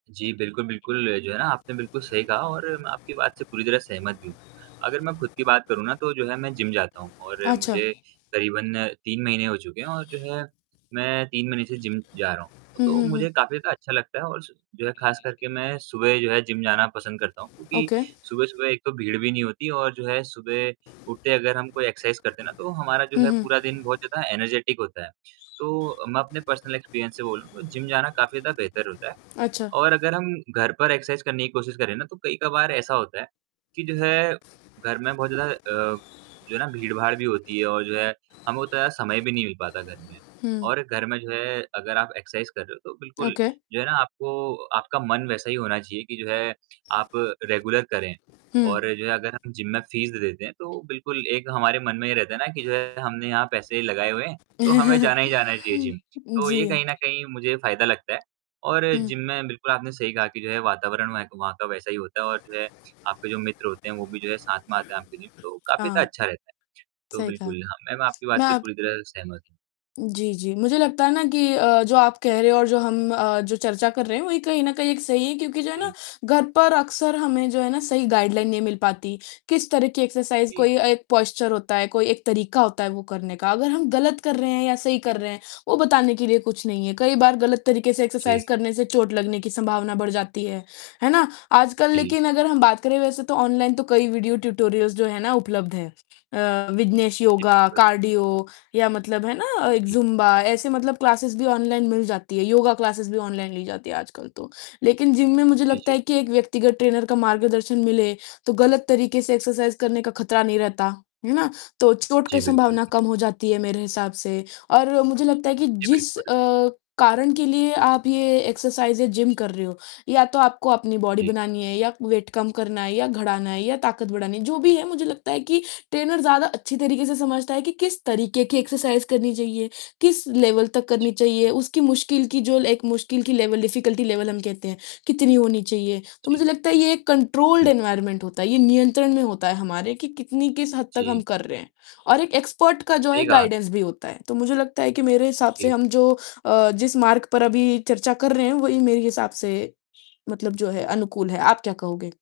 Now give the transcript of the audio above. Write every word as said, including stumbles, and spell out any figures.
जी, बिल्कुल, बिल्कुल जो है ना आपने बिल्कुल सही कहा और मैं आपकी बात से पूरी तरह सहमत भी हूँ। अगर मैं खुद की बात करूँ ना तो जो है मैं जिम जाता हूँ और अच्छा। मुझे करीबन तीन महीने हो चुके हैं और जो है, मैं तीन महीने से जिम जा रहा हूँ। हुँ, तो हुँ, मुझे हुँ। काफ़ी ज़्यादा अच्छा लगता है और सु जो है ख़ास करके मैं सुबह जो है जिम जाना पसंद करता हूँ क्योंकि ओके। सुबह-सुबह एक तो भीड़ भी नहीं होती और जो है सुबह उठते अगर हम कोई एक्सरसाइज़ करते हैं ना, तो हमारा जो हुँ, है हुँ। पूरा दिन बहुत ज़्यादा एनर्जेटिक होता है। तो मैं अपने पर्सनल एक्सपीरियंस से बोलूँ तो जिम जाना काफ़ी ज़्यादा बेहतर होता है। अच्छा। और अगर हम घर पर एक्सरसाइज़ करने की कोशिश करें ना तो कई-कबार ऐसा होता है कि जैसे घर में बहुत ज़्यादा अ, जो है ना भीड़-भाड़ भी होती है और जो है हमें उतना समय भी नहीं मिल पाता घर में हुँ। और घर में जो है अगर आप एक्सरसाइज़ कर रहे हो तो बिल्कुल, ओके। जो है ना आपको आपका मन वैसा ही होना चाहिए कि जो है आप रेगुलर करें। और हुँ। जो है अगर हम जिम में फीस दे देते हैं तो बिल्कुल एक हमारे मन में ये रहता है ना कि जो है हमने यहाँ पैसे लगाए हुए हैं तो हमें जाना ही जाना चाहिए जिम। तो ये कहीं जी। न कहीं मुझे फ़ायदा लगता है। और हुँ। जिम में बिल्कुल आपने सही कहा कि जो है वातावरण वहे का वहाँ का वैसा ही होता है और जो है आपके जो मित्र होते हैं वो भी जो है साथ में आते हैं आपके जिम तो काफ़ी ज़्यादा हाँ। अच्छा रहता है। तो सही कहा। बिल्कुल हाँ, मैम आपकी मैं बात से अब पूरी तरह सहमत हूँ। जी, जी। मुझे लगता है ना कि अ, जो आप कह रहे हो और जो हम अ, जो चर्चा कर रहे हैं वही कहीं न कहीं सही है क्योंकि जो है ना जी। घर पर अक्सर हमें जो है ना सही गाइडलाइन नहीं मिल पाती, किस तरीके एक्सरसाइज़ जी। कोई एक पोस्चर होता है, कोई एक तरीका होता है वो करने का, अगर हम गलत कर रहे हैं या सही कर रहे हैं वो बताने के लिए कुछ नहीं है। कई बार गलत तरीके से जी। एक्सरसाइज़ करने से चोट लगने की संभावना बढ़ जाती है, है ना? आजकल जी। लेकिन अगर हम बात करें वैसे तो ऑनलाइन तो कई वीडियो ट्यूटोरियल्स जो है ना उपलब्ध हैं। अ, विघ्नेश जी, योगा, बिल्कुल। कार्डियो या मतलब है ना अ, एक जी। ज़ुम्बा ऐसे मतलब क्लासेस भी ऑनलाइन मिल जाती है। योगा क्लासेस भी ऑनलाइन ली जाती है आजकल तो। लेकिन जिम में मुझे जी, लगता जी। है कि एक व्यक्तिगत ट्रेनर का मार्गदर्शन मिले, तो गलत तरीके से एक्सरसाइज़ करने का खतरा नहीं रहता, है ना? तो चोट की जी, संभावना बिल्कुल। कम हो जाती है मेरे हिसाब से और मुझे लगता है कि जी, जिस बिल्कुल। अ, कारण के लिए आप ये एक्सरसाइज़ या जिम कर रहे हो या तो आपको अपनी बॉडी जी। बनानी है या वेट कम करना है या घड़ा ना है या ताकत बढ़ानी जो भी है मुझे लगता है कि ट्रेनर ज़्यादा अच्छी तरीके से समझता है कि किस तरीके की एक्सरसाइज़ करनी चाहिए, किस लेवल तक जी। करनी चाहिए उसकी मुश्किल की ल जो एक मुश्किल की लेवल, डिफिकल्टी लेवल हम कहते हैं कितनी होनी चाहिए। तो जी। मुझे लगता है ये एक कंट्रोल्ड बिल्कुल। एनवायरनमेंट होता है, ये नियंत्रण में होता है हमारे कि कितनी किस हद तक हम जी। कर रहे हैं और एक एक्सपर्ट का जो है सही बात। गाइडेंस भी होता है। तो मुझे लगता है कि मेरे हिसाब से जी। हम जो अ, जिस मार्ग पर अभी चर्चा कर रहे हैं वही मेरे हिसाब से मतलब जो है अनुकूल है, आप क्या कहोगे?